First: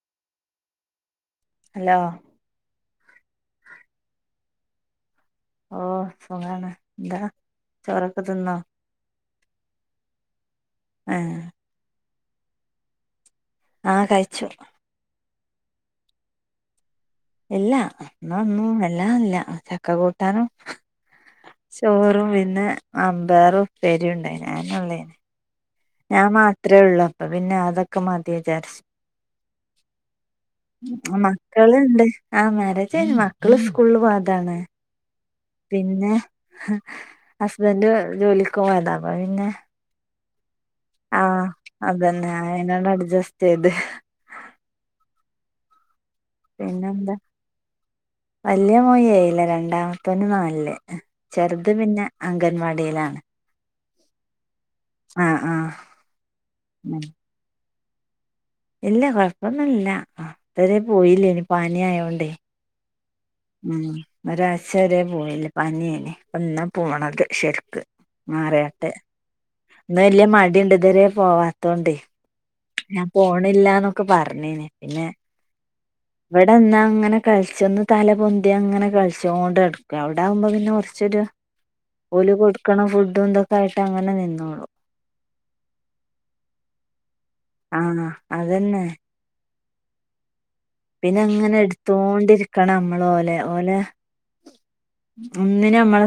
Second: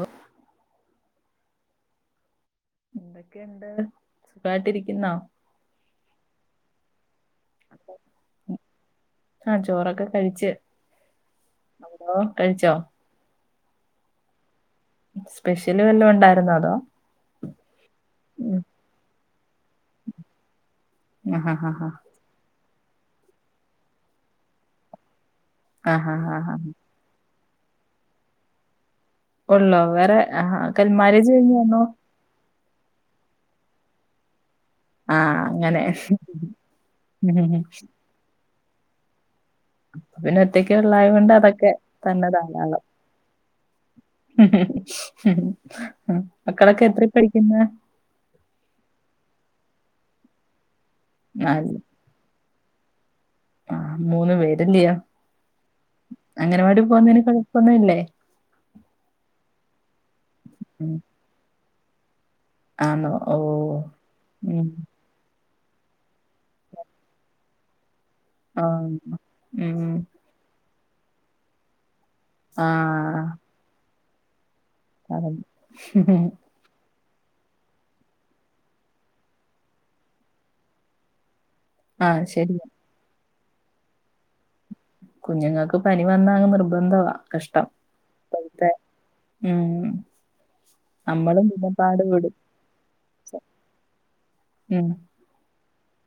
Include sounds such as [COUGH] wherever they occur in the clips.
ഓ- hello- എന്തൊക്കെയുണ്ട് സുഖായിട്ടിരിക്കുനോ- ഓഹ് സുഖാണ് എന്താ- ചോറെക്കെ തിന്നോ? ആഹ് ചോറൊക്കെ കഴിച്ച്- ആഹ് - [INAUDIBLE] കഴിച്ചോ? ആഹ് കഴിച്ചു- സ്പെഷ്യല് വല്ലോം ഉണ്ടായിരുന്നോ അതോ - ഇല്ല ഇന്ന് ഒന്നു എല്ലാം ഇല്ല ചക്ക കൂട്ടാനും- ആഹാഹാഹാ ചോറും പിന്നെ മന്പയർ ഉപേരിയും ഉണ്ടായിന് അയെന്ന ഞാൻ ആഹാഹാഹാ മാത്രേ ഉള്ളൂ അപ്പ പിന്നെ അതൊക്കെ മതി വിചാരിച്ചു- ഉള്ളോ വേറെ ആഹ് കൽ മാരേജ് കഴിഞ്ഞ ഇന്നോ? ആഹ് മാരേജ് കഴിഞ്ഞ് മക്കള് സ്കൂളിൽ പോയതാണ്- ആഹ് ആഹ് പിന്നെ ഹസ്ബൻ്റ് ജോലിക്ക് പോയതാ പിന്നെ- പിന്നെ ഒറ്റക്കുളായത് ആ കൊണ്ട് അതൊക്കെ തന്നെ അതന്നെ ധാരാളം- അയിനോട് അഡ്ജസ്റ്റ് ചെയ്ത് ഉം. മക്കളൊക്കെ എത്രയിൽ പിന്നെന്താ പഠിക്കുന്ന് വലിയ മോൻ ഏഴിലാ രണ്ടാമത്തൊൻ നാലില് ചെറുത് നാല് പിന്നെ അംഗൻവാടിയിലാണ് ആഹ് മൂന്നു പേരില്ലിയോ ആഹ് ആഹ് അംഗവാടി ഉം പോവുന്നതിന് കൊഴപ്പൊന്നില്ലേ? ഇല്ല കൊഴപ്പം ഒന്നുമില്ല ഇപ്പ ദേ പോയില്ലേനി പനി അയോണ്ടേ- ആണോ? ഓ ഉം ഉം ഒരാഴ്ച വരേ പോയില്ല പനിയായിൻ ഇന്നാ പോണത് ശരിക്ക്- ആ മാറിയിട്ട് ഉം ഇന്ന് വല്യ മടിയുണ്ട് ഇതുവരെ പോവാത്തോണ്ട്- ആ ഞാൻ പോണില്ലന്നൊക്കെ പറഞ്ഞിന് പിന്നെ [UNINTELLIGIBLE] ഉം. ഇവിടെ നിന്നാൽ അങ്ങനെ കളിച് ഒന്ന് തല പൊന്തി അങ്ങനെ കളിച്ചോണ്ട് ന ടുക്കും അവിടെ ആവൂമ്പോ കുറച്ചൊരു ആഹ് ഓല് ശരിയാ കൊടുക്കണ ഫുഡും എന്തൊക്കെ ആയിട്ട് അങ്ങനെ നിന്നോള്ളു കുഞ്ഞുങ്ങൾക്ക് പനി വന്നാ അങ്ങ് നിർബന്ധവാ കഷ്ടം ആഹ് ഇപ്പോൾത്തേ അതന്നെ ഉം പിന്നെ നമ്മളും അങ്ങനെ പാട് പെടും എടുത്തോണ്ടിരിക്കണം നമ്മൾ ഓലെ ഓലെ ഉം ഒന്നിന്നും നമ്മളെ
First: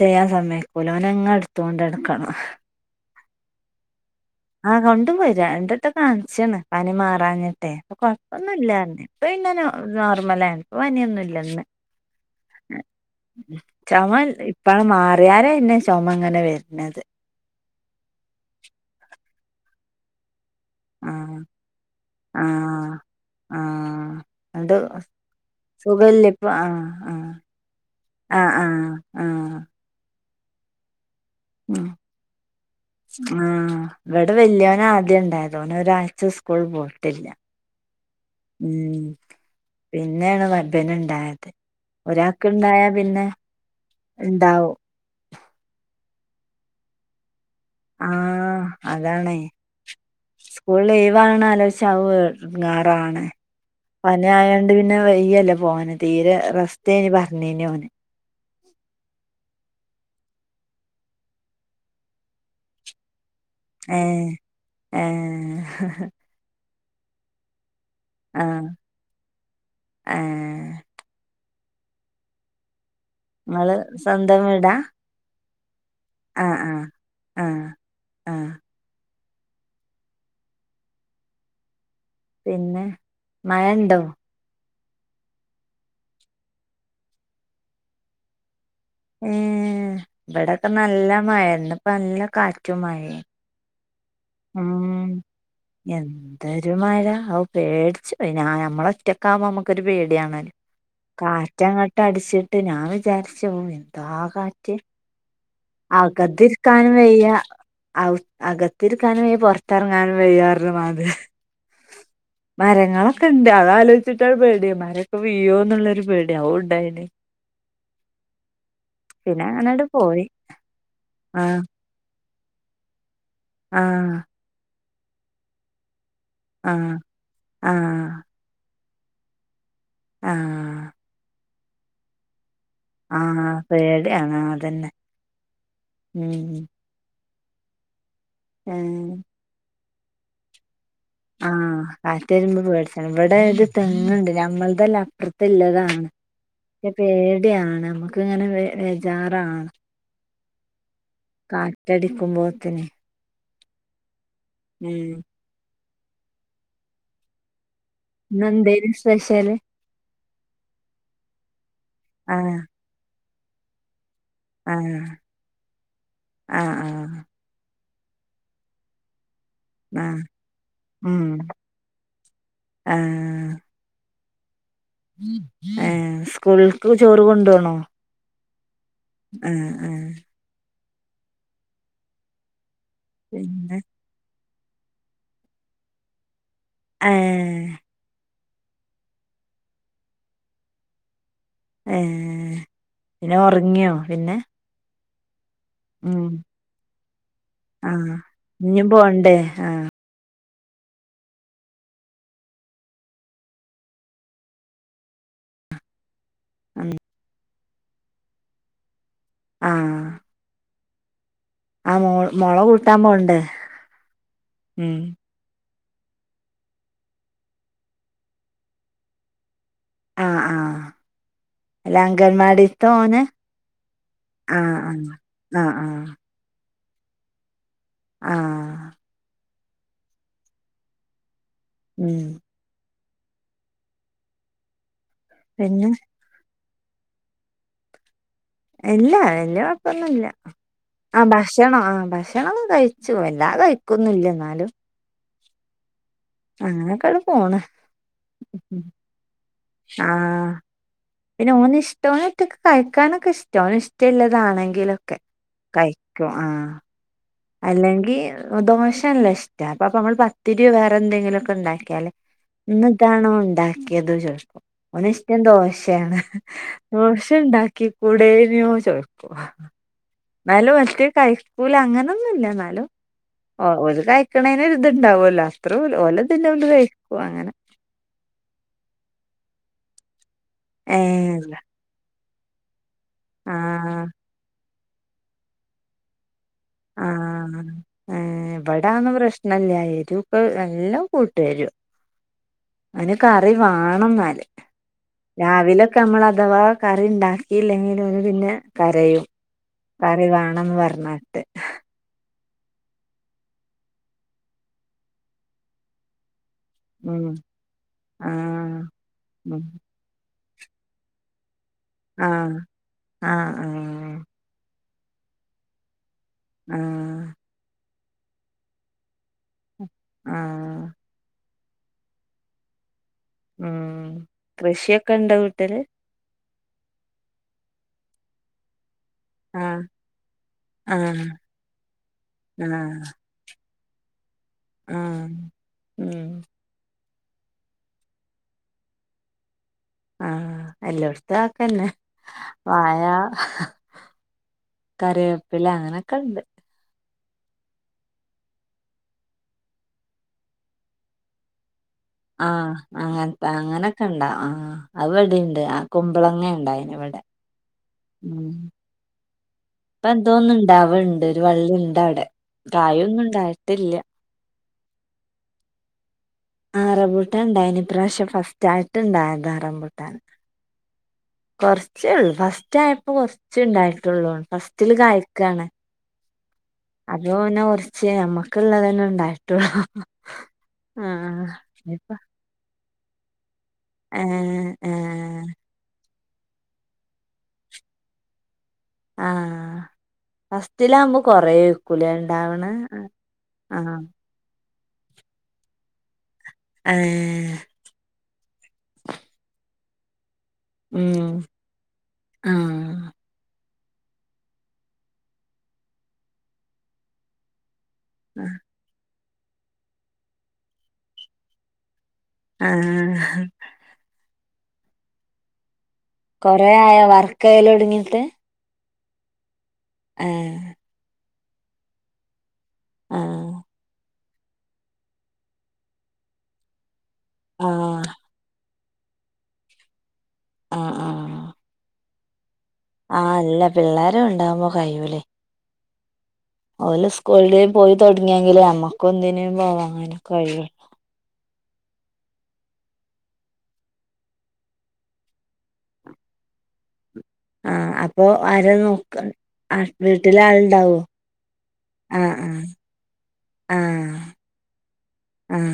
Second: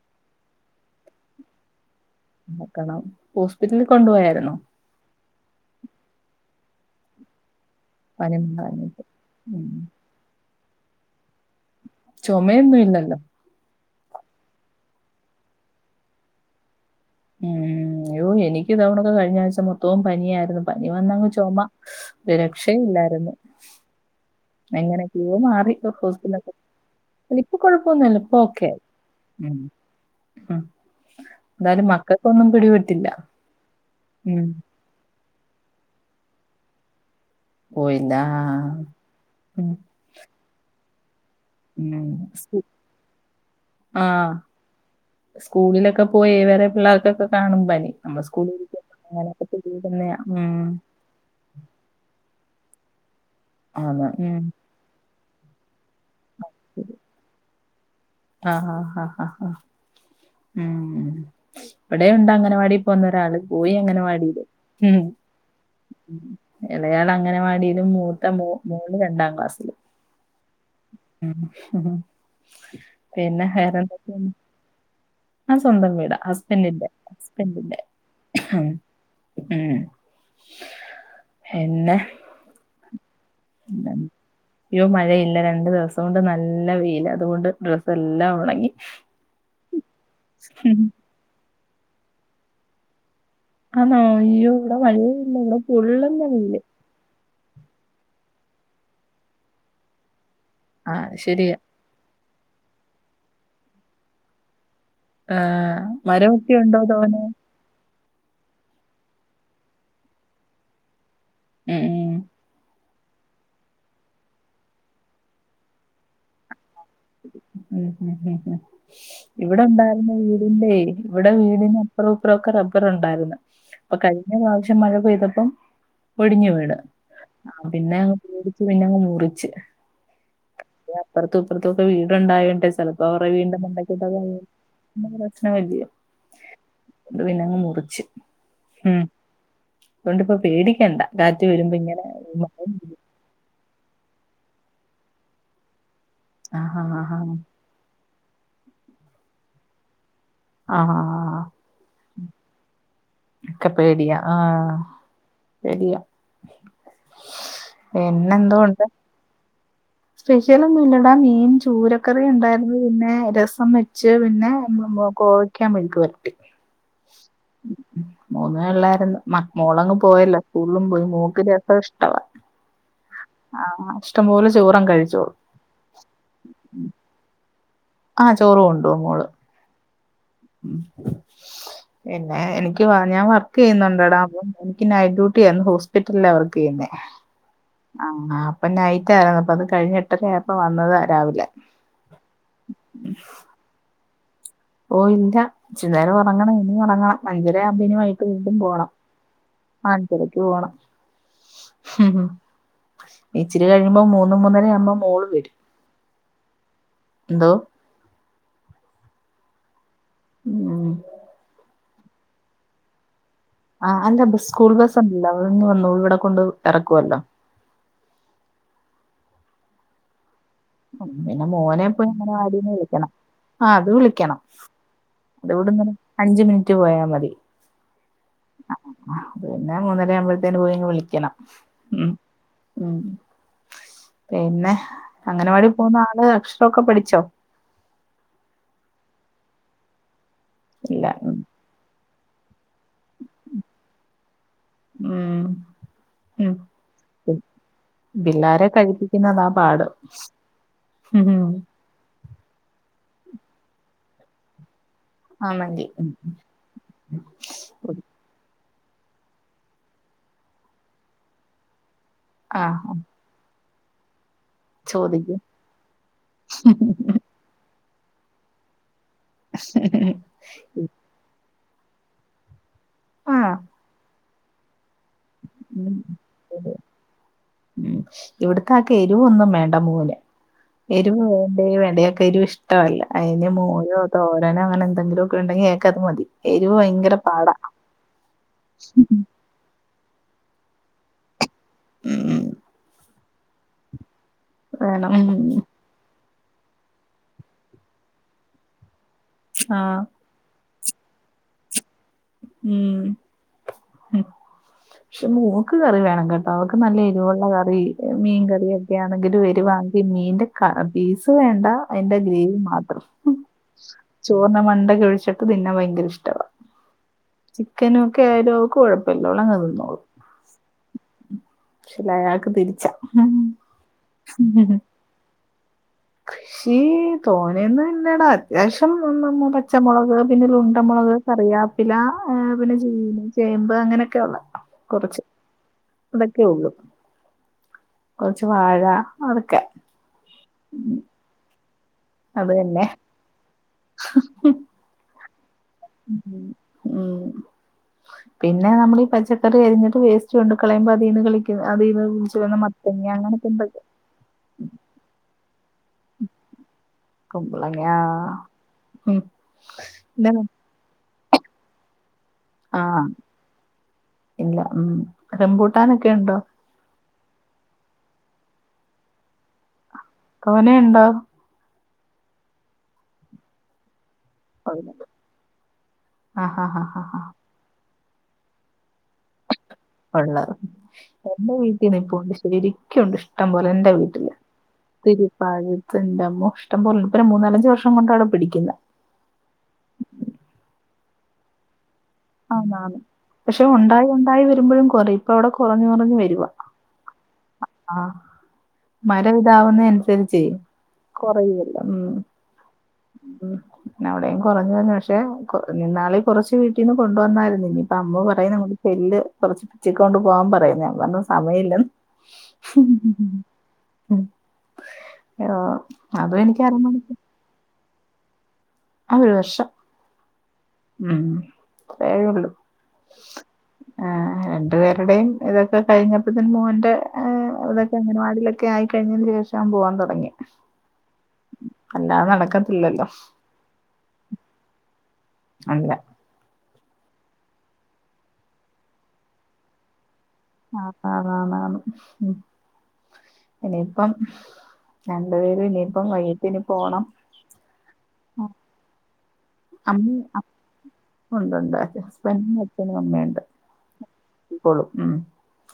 ചെയ്യാൻ സമയക്കൂല ഓനങ്ങനെ എടുത്തൊണ്ട് നടക്കണം. [UNINTELLIGIBLE] ഹോസ്പിറ്റലിൽ കൊണ്ടുപോയായിരുന്നോ? ആ കൊണ്ടുപോയി രണ്ട് വട്ടം കാണിച്ച്ണ് പനി മാറാഞ്ഞിട്ടെ പനി കൊഴപ്പൊന്നുല്ല മാറാനായിട്ട് ഇപ്പ ഇന്ന് ഉം നോർമല ആണ് ഇപ്പ പനിയൊന്നും ഇല്ല ചുമയൊന്നും ഇല്ലല്ലോ? ചുമ ഇപ്പഅങ്ങ് മാറി [UNINTELLIGIBLE] പിന്നെ ചുമങ്ങനെ വരുന്നത് ഉം അയ്യോ എനിക്ക് ഇത് കണക്ക് കഴിഞ്ഞ ആഴ്ച മൊത്തവും പനിയായിരുന്നു. പനി വന്നങ്ങ് ആഹ് ചുമ ഒരു രക്ഷയും ഇല്ലായിരുന്നു. ആഹ് ഇങ്ങട്ട് മാറി സുഖമില്ല ഇപ്പം ഹോസ്പിറ്റലൊക്കെ ആഹ ആഹ ഇപ്പൊ ആഹ ആഹ് ആഹ് ഉ ഉം എന്തായാലും മക്കൾക്കൊന്നും പിടിപെട്ടില്ല ആഹ് ഇവിടെ ഉം വല്യോന ആദ്യം ഉണ്ടായത് ഓന് ഒരാഴ്ച സ്കൂൾ പോയിട്ടില്ല. പോയിതാ ഉം ഉ പിന്നെയാണ് മറ്റൊന് ഉണ്ടായത് ഉം ഒരാക്ക്ണ്ടായ പിന്നെ ആഹ് ഉണ്ടാവും. സ്കൂളിലൊക്കെ പോയി വേറെ പിള്ളേർക്കൊക്കെ കാണും പനി നമ്മള് സ്കൂളിൽ ആഹ ഇരിക്കുമ്പോ അതാണ് അങ്ങനൊക്കെ പിടിക്കുന്നയാ ഉം സ്കൂൾ ലീവാണ് ആലോച ച എടാങ്ങാറാണ് ആന്ന് പനി ഉം ആയണ്ട് പിന്നെ വൈകി അല്ലെ പോവാണ് തീരെ റസ്റ്റെനി പറഞ്ഞീൻ ഓര് ആഹ് ഹ ഹ ഹ ഉം ഇവിടെ ഉണ്ട് അംഗനവാടി പോന്ന ഒരാള് പോയി ഏഹ് അംഗനവാടിയില് ഏഹ് ഇലയാൾ അഗനവാടിയിലും മൂത്ത മോൻ രണ്ടാം ക്ലാസ്സില് ആഹ് പിന്നെ വേറെന്തൊക്കെയ [UNINTELLIGIBLE] ടാ ആ സ്വന്തം വീടാ ഹസ്‌ബൻ്റിൻ്റെ ആഹ് ഹസ്‌ബൻ്റിൻ്റെ ആഹ് ഉം പിന്നെ പിന്നെ മഴ ഉണ്ടോ? അയ്യോ മഴയില്ല രണ്ടു ദിവസം കൊണ്ട് നല്ല വെയിൽ അതുകൊണ്ട് ഡ്രസ്സ് എല്ലാം ഉണങ്ങി. ഏ ഇവിടെൊക്കെ നല്ല മഴ ഇന്ന്പ്പ നല്ല കാറ്റു മഴ ആണോ അയ്യോ ഇവിടെ മഴഇല്ലല്ലോ ഇവിടെ പൊള്ളുന്ന വെയിൽ മയ ആവു പേടിച്ച് നമ്മള് ഒറ്റകാവുമ്പോ നമുക്കൊരു പേടിയാണല്ലോ ആ ശരിയാ. കാട്ടങ്ങടിച്ചിട്ട് ഞാൻ വിചാരിച്ചു എന്തോ ആ കാറ്റ് ആഹ് അകതിരിക്കാനും വയ്യ അകത്തിരിക്കാനും വെയ്യാ പുറത്തിറങ്ങാനും വെയ്യാ [UNINTELLIGIBLE] ഉം ഉം മരങ്ങളൊക്കെ ഉണ്ട് അത് ആലോചിച്ചിട്ടാ പേടി മരക്കെ വീയോ എന്നുള്ളൊരു പേടി അതും ഉണ്ടായിന് ഉ ഉ ഉ ഉ പിന്നെ ഇവിടെ അങ്ങനെട് ഉണ്ടായിരുന്ന പോയി വീടിന്റെ ഇവിടെ ആഹ് വീടിന് അപ്പുറവുംഇപ്പറവും ഒക്കെ റബ്ബർണ്ടായിരുന്നു അപ്പൊ ആഹ് കഴിഞ്ഞ പ്രാവശ്യം മഴ പെയ്തപ്പം ഒടിഞ്ഞു വീണ് ആഹ് ആ പിന്നെ അങ് ആഹ് മുറിച്ചു പിന്നെ അങ്ങ് മുറിച്ച് ആഹ് അപ്പറത്തുപ്പുറത്തും ഒക്ക വീട്ണ്ടായ തോണ്ട് ചിലപ്പോ റെ വീണ്ട ആഹ് മണ്ടക്കട്ടൊ പേടിയാണ് അതന്നെ [UNINTELLIGIBLE] പ്രശ്നം വരില്ല ഉം അത് പിന്നെ അങ്ങ് മുറിച്ച് ഏഹ് അതുകൊണ്ട് ഇപ്പൊ പേടിക്കണ്ട. കാറ്റ് ആഹ് വരുമ്പോ ഇങ്ങനെ. കാറ്റ് വരുബ പേടിച്ചണം ഇവിടെ ഒരു തെങ്ങണ്ട് നമ്മൾതെല്ലാ അപ്രത്തുള്ളതാണ് ആഹാ. ആഹാ. പേടിയാണ് നമ്മുക്ക് ഇങ്ങനെ വേജാറാണ് ആഹ് കാറ്റടിക്കുമ്പോത്തിന് ഒക്കെ പേടിയാ ആഹ് ഉം പേടിയാ ഇന്ന് എന്തെനു സ്പെഷല് സ്പെഷ്യൽ ഒന്നുല്ലടാ മീൻ ചൂരക്കറി ആഹ് ഉണ്ടാരുന്നു പിന്നെ രസം വെച്ച് പിന്നെ ആഹ് [UNINTELLIGIBLE] കോവക്കാ മെഴുക്കുപുരട്ടി ആഹ് ആഹ് മൂന്നേ ഒള്ളാരുന്നു മ മോളങ്ങ് ആഹ് പോയല്ലൊ സ്കൂളും പോയി ഉം മോക്ക് രസാഇഷ്ടവാ ആഹ് ആഹ് ഇഷ്ടംപോലെ ചോറങ്ങ് കഴി ഏഹ് സ്കൂളിൽക്ക് ചോറ് കൊണ്ടോണോ ആഹ് ചോറു കൊണ്ടോവും മോള് ആഹ് ആഹ് പിന്നെ എനിക്ക് ഞാൻ വർക്ക് പിന്നെ ചെയ്യുന്നുണ്ട്ടാ അപ്പം എനിക്ക് നൈറ്റ്ഡ്യൂട്ടിയാ ഇന്ന് ഹോസ്പിറ്റലാ വർക്ക് ചെയ്യുന്നേ ഏഹ് ആഹ് അപ്പം നൈറ്റാരുന്നു അപ്പ അത് കഴിഞ്ഞ് എട്ടര ആയപ്പോ വന്നതാ രാവിലെ ഏഹ് പിന്നെ ഒറങ്ങിയോ പിന്നെ ഓഹ് ഇല്ല ഇച്ചിരി നേരം ഉം ഒറങ്ങണം ഇനി ഒറങ്ങണം അഞ്ചരയാകുമ്പൊ ഇനി ആഹ് വൈട്ട് വീണ്ടും ഇഞ്ഞും പോണം പോണ്ടേ ആഹ് അഞ്ചരയ്ക്ക് പോണം ഇച്ചിരി കഴിയുമ്പോ മൂന്നുമൂന്നര ആകുമ്പോ മോള് വരും [UNINTELLIGIBLE] എന്തോ ആഹ് ഉം ആഹ് മോള് മോളെ കൂട്ടാ പോണ്ടേ ആഹ് അല്ല ബസ് സ്കൂൾ ബസ് ഉം ഒണ്ടല്ലോ അവളിങ്ങ് വന്നോളും ഇവിടെ കൊണ്ട് എറക്കുവല്ലോ ആഹ് ആഹ് പിന്നെ അല്ല മോനെപ്പോയി അംഗനവാടീന്ന് അംഗൻവാടിത്തെ വിളിക്കണം ഓന് ആഹ് അത് വിളിക്കണം ആഹ് അത് ആഹ് ഇവടുന്ന് ആഹ് ആഹ് അഞ്ച് മിനി റ്റ് പോയാ മതി ആഹ് അതുപിന്നെ മൂന്നര ആവുമ്പോഴത്തേന് പോയി അങ്ങ് വിളിക്കണം ഉം ഉം പിന്നെ അംഗനവാടി പിന്നെ പോന്ന ആള് അക്ഷരൊക്കെ പഠിച്ചോ ഇല്ല വല്യ കൊഴപ്പൊന്നുവില്ല ഇല്ല ആഹ് ഉം ഭ [UNINTELLIGIBLE] ആഹ് ഭക്ഷണം കഴിച്ചു എല്ലാം കഴിക്കൊന്നില്ല എന്നാലും ഉം ഉം അങ്ങനൊക്കെട് [UNINTELLIGIBLE] പോണ് ബില്ലാരെ കഴിപ്പിക്കുന്നതാ പാട് ആഹ് ഉം പിന്നെ ഓന് ഇഷ്ട [UNINTELLIGIBLE] കഴിക്കാനൊക്കെ ഇഷ്ടാ ഓന് ഇഷ്ടള്ളതാണെങ്കിലോ ക്കേ ആന്നെങ്കി കഴിക്കും ആഹ് അല്ലെങ്കി ദോശ നല്ല ഇഷ്ടാ അപ്പോപ്പാ നമ്മള് പത്തിരിയോ വേറെ എന്തെങ്കിലൊക്കെ ണ്ടാക്കിയാല് ആഹ് ഇന്ന്താണോ ഉണ്ടാക്കിയെത് ചോ ഓന് ചോദിക്കും ഇഷ്ടം ദോശയാണ് ദോശ ഇണ്ടാക്കി കൂടെനോ ചോദി പോവാ [UNINTELLIGIBLE] എന്നാലും മറ്റേ കയിക്കുലാ അങ്ങനൊന്നൂല്ല എന്നാലും ആഹ് ഓഹ് ഒരു ക ക്കണേന് ഒരു ഇണ്ടാവല്ലോ അത്ര ഉം ഓല് [UNINTELLIGIBLE] കൊണ്ട് കഴിക്കും അങ്ങനെ ഉം ഇവടത്തെ ആക്കെ എരിവൊന്നും വേണ്ട മോന് എരിവ് ഏഹ് വേണ്ടേ വേണ്ട ഇയാക്ക് എരിവ് ഇഷ് ട്ടവല്ല അയിന് മോരോ ആഹ് തോരനോ അങ്ങനെ എന്തെങ്കിലോക്കെ ഉണ്ടെങ്കി അയാക്കത് മതി എരിവ് ഭയങ്കര പാടാ ആഹ് ഇവിടതൊന്നും പ്രശ്നല്ല എരിവൊക്കെ നല്ലോം കൂട്ടും എരിവ് ഉം [UNINTELLIGIBLE] കറി വേണം എന്നാല് വേണം ഉം രാവിലെ നമ്മൾ അഥവാ കറി ഉണ്ടാക്കിയില്ലെങ്കില് ഇവര്പിന്നെ കരയും ആഹ് കറി വേണംന്ന് പറഞ്ഞിട്ട് ഉം പക്ഷെ മോക്ക് കറി വേണം കേട്ട അവൾക്ക് നല്ല ഉം എരിവുള്ള കറി മീൻ കറി ആഹ് ഒക്കെ ആണെങ്കിലും ഉം വരുവാ മീനിന്റെ ക പീസ് വേണ്ട അതിന്റെ ഗ്രേവി ആഹ് മാത്രം. ആഹ് ആഹ് ചോർണ്ണ മണ്ടക്ക് ഒഴിച്ചിട്ട് തിന്നാൻ ഭയങ്കര ഇഷ്ടവാ ഉം ചിക്കനും ഒക്കെ ആയാലും ഓക്ക് കൊഴപ്പല്ല ഓളങ്ങ് തിന്നോളും ആഹ് പക്ഷെയാൾക്ക് തിരിച്ചാ ഉം കൃഷിയൊക്കെ ഇണ്ടോ വീട്ടില്. കൃഷി തോനെയൊന്നും ഇല്ലടാ ലേശം നമ്മ ആഹ് പച്ചമുളക് പിന്നെ ഉണ്ടമുളക് ആഹ് കറിയാപ്പില പിന്നെ ആഹ് ചീനി ചേമ്പ് അങ്ങനെയൊക്കയുള്ള കുറച്ച് അതൊക്കെ ആഹ് ഒള്ളു കുറച്ച് വാഴ അതൊക്കെ. ആഹ എല്ലോടത്തും ആക്കന്നെ അത് തന്നെ. വാഴ ഹമ്മ്മ് കറിപ്പില ഉം പിന്നെ നമ്മൾ ഈ പച്ചക്കറി അരിഞ്ഞിട്ട് വേസ്റ്റ് കൊണ്ട് കളയ്പ്പോ അതിൽന്ന് കിളർക്ക്‌ അതീന്നു ചുവന്ന മത്തങ്ങ അങ്ങനൊക്കെ [UNINTELLIGIBLE] ഉണ്ടാ ആഹ് അതിവിടെയുണ്ട് കുമ്പളങ്ങ ണ്ടായിന് ഇവിടെ കുമ്പളങ്ങ ഉം ഉം ഇപ്പ ഇല്ല എന്തോന്നന്ന് ണ്ടാവണ്ട് ഒരു വള്ളിണ്ടവിടെ ആഹ് കായയൊന്നും ഉണ്ടായിട്ടില്ല ഇല്ല ഉം റമ്പൂട്ടാനൊക്കെ ഉണ്ടോ? ആ റംബൂട്ടാൻ ഉണ്ടായിനി ഈ പ്രാവശ്യം ഫസ്റ്റ് ആയിട്ട്ണ്ടായതാ റംബുട്ടാൻ തോനെണ്ടോ കൊറച്ചേള്ളൂ ഫസ്റ്റ് ആയപ്പോ കൊറച്ചേ ഉണ്ടായിട്ടുള്ളൂ ഫസ്റ്റില് കായ്ക്കാണ് ആഹ് ആ ആ അതോന്നോ കുറച്ചേ നമ്മക്ക ഉള്ളതന്നെ ഉണ്ടായിട്ടുള്ളു. ഉള്ളത് എന്റെ വീട്ടിൽ ഇനിപ്പ നിൽപ്പുണ്ട് ശെരിക്കുണ്ട് ഇഷ്ടം പോലെ എന്റെ വീട്ടില് ഏഹ് ഏഹ് തിരുപ്പാഴത്തിന്റെമ്മോ ഇഷ്ടംപോലെ ഇപ്പൊ ഒരു മൂന്നാലഞ്ചു വർഷം കൊണ്ടാടോ പിടിക്കില്ല ആഹ് ഫസ്റ്റ്ലാവുമ്പോ കൊറയർക്കുല്ലേ ആണ് പക്ഷെ ഉണ്ടായി ഉണ്ടായി വരുമ്പോഴും കുറയും ഇപ്പ അവിടെ കുറഞ്ഞു കുറഞ്ഞ് വരുവാ ഏഹ് ആ മര ഇതാവുന്നെനുസരിച്ച് ഉം കൊറയുവല്ലോ ഉം ആഹ് ഉം അവിടയും കുറഞ്ഞു വന്നു പക്ഷെ കൊഞ്ഞുന്നാളി കുറച്ച് വീട്ടിൽന്ന് കൊണ്ടുവന്നായിരുന്നു ഇനി അമ്മ പറയും നമ്മള് ചെല്ല് കുറച്ച് പിച്ചി ക്കൊണ്ട് പോകവാൻ പറയും ഞാൻ പറഞ്ഞ സമയമില്ല ഹും ആഹ് ഹും യ്യോ കൊറെ ആയ വർക്കക്കെയല് ഒടുങ്ങിട്ട് ആ ഒരു വർഷം. ആഹ്‌ മ്മ് കൊറെയൊള്ളൂ ആഹ് ആഹ് രണ്ടു പേരുടെയും ഇതൊക്കെ കഴിഞ്ഞപ്പത്തിന് മോന്റെ ഏഹ് ഇതൊക്കെ ആഹ് അംഗനവാടീലെ ക്കെ ആയിക്കഴിഞ്ഞതിന് ശേഷാ ഞാൻ പോവാൻ തൊടങ്ങിയെ ആഹ് ആഹ്. അല്ലാതെ നടക്കത്തി ആഹ് അല്ല പിള്ളേര് ഉണ്ടാവുമ്പോ കഴിയൂലെ അല്ല ഓല് സ്കൂളില് പോയി തൊടങ്ങിയെങ്കിലെ നമ്മക്കൊന്തിനും പോവാനിങ്ങനെ കഴിയൊ ആഹ് ആന്നാന്നാന്നു ഉം ഇനിയിപ്പം രണ്ടു പേരും ഇനിയിപ്പം വൈകിട്ട് ഇനി പോണം ആഹ അപ്പൊ ആര നോക്ക വീട്ടില് ആളുണ്ടാവോ ഉണ്ട്ണ്ട് ആഹ് ഹസ്ബൻഡും അച്ഛനും അമ്മയുണ്ട് ആഹ് നോക്കിക്കോളും ഉം ആഹ്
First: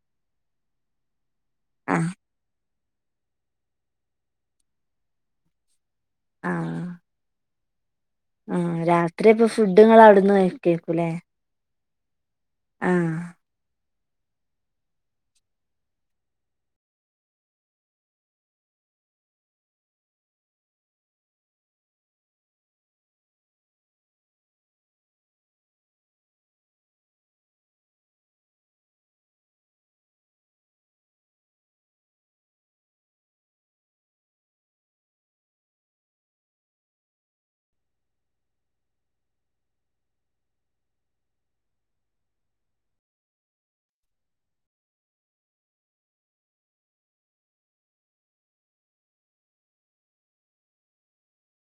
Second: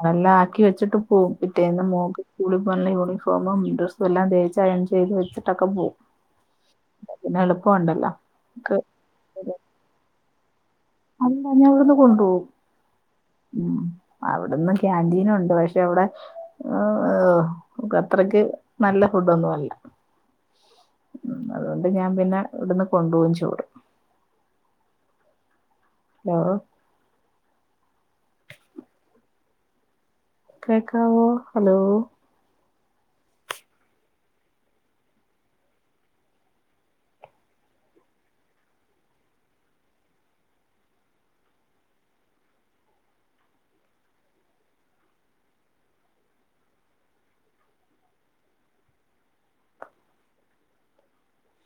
അതെല്ലാം ആക്കി വെച്ചിട്ട് പോവും പിറ്റേന്ന് ആഹ് ആഹ് മോക്ക് സ്കൂളിൽ പോകാനുള്ള യൂണിഫോമും ഡ്രസ്സും എല്ലാം തേച്ച് അയൺ ചെയ്ത് വെച്ചിട്ടൊക്കെ പോവും ആഹ് പിന്നെ എളുപ്പൊണ്ടല്ലോ ആഹ് രാത്രിയപ്പ ഫുഡ്‌ നിങ്ങള് അവിടുന്ന് കഴിക്കുവാരിക്കുല്ലേ അല്ല ഞാൻ ഇവിടുന്നു കൊണ്ടുപോവും ആഹ് ഉം അവിടന്ന് ക്യാന്റീനൊണ്ട് പക്ഷെ അവിടെ ഓഹ് അത്രയ്ക്ക് നല്ല ഫുഡ്ഡൊന്നും ഒന്നും അല്ല ഉം അതുകൊണ്ട് ഞാൻ പിന്നെ ഇവിടുന്ന് കൊണ്ടു പോകും ചോറ് ഹലോ കേക്കാവോ ഹലോ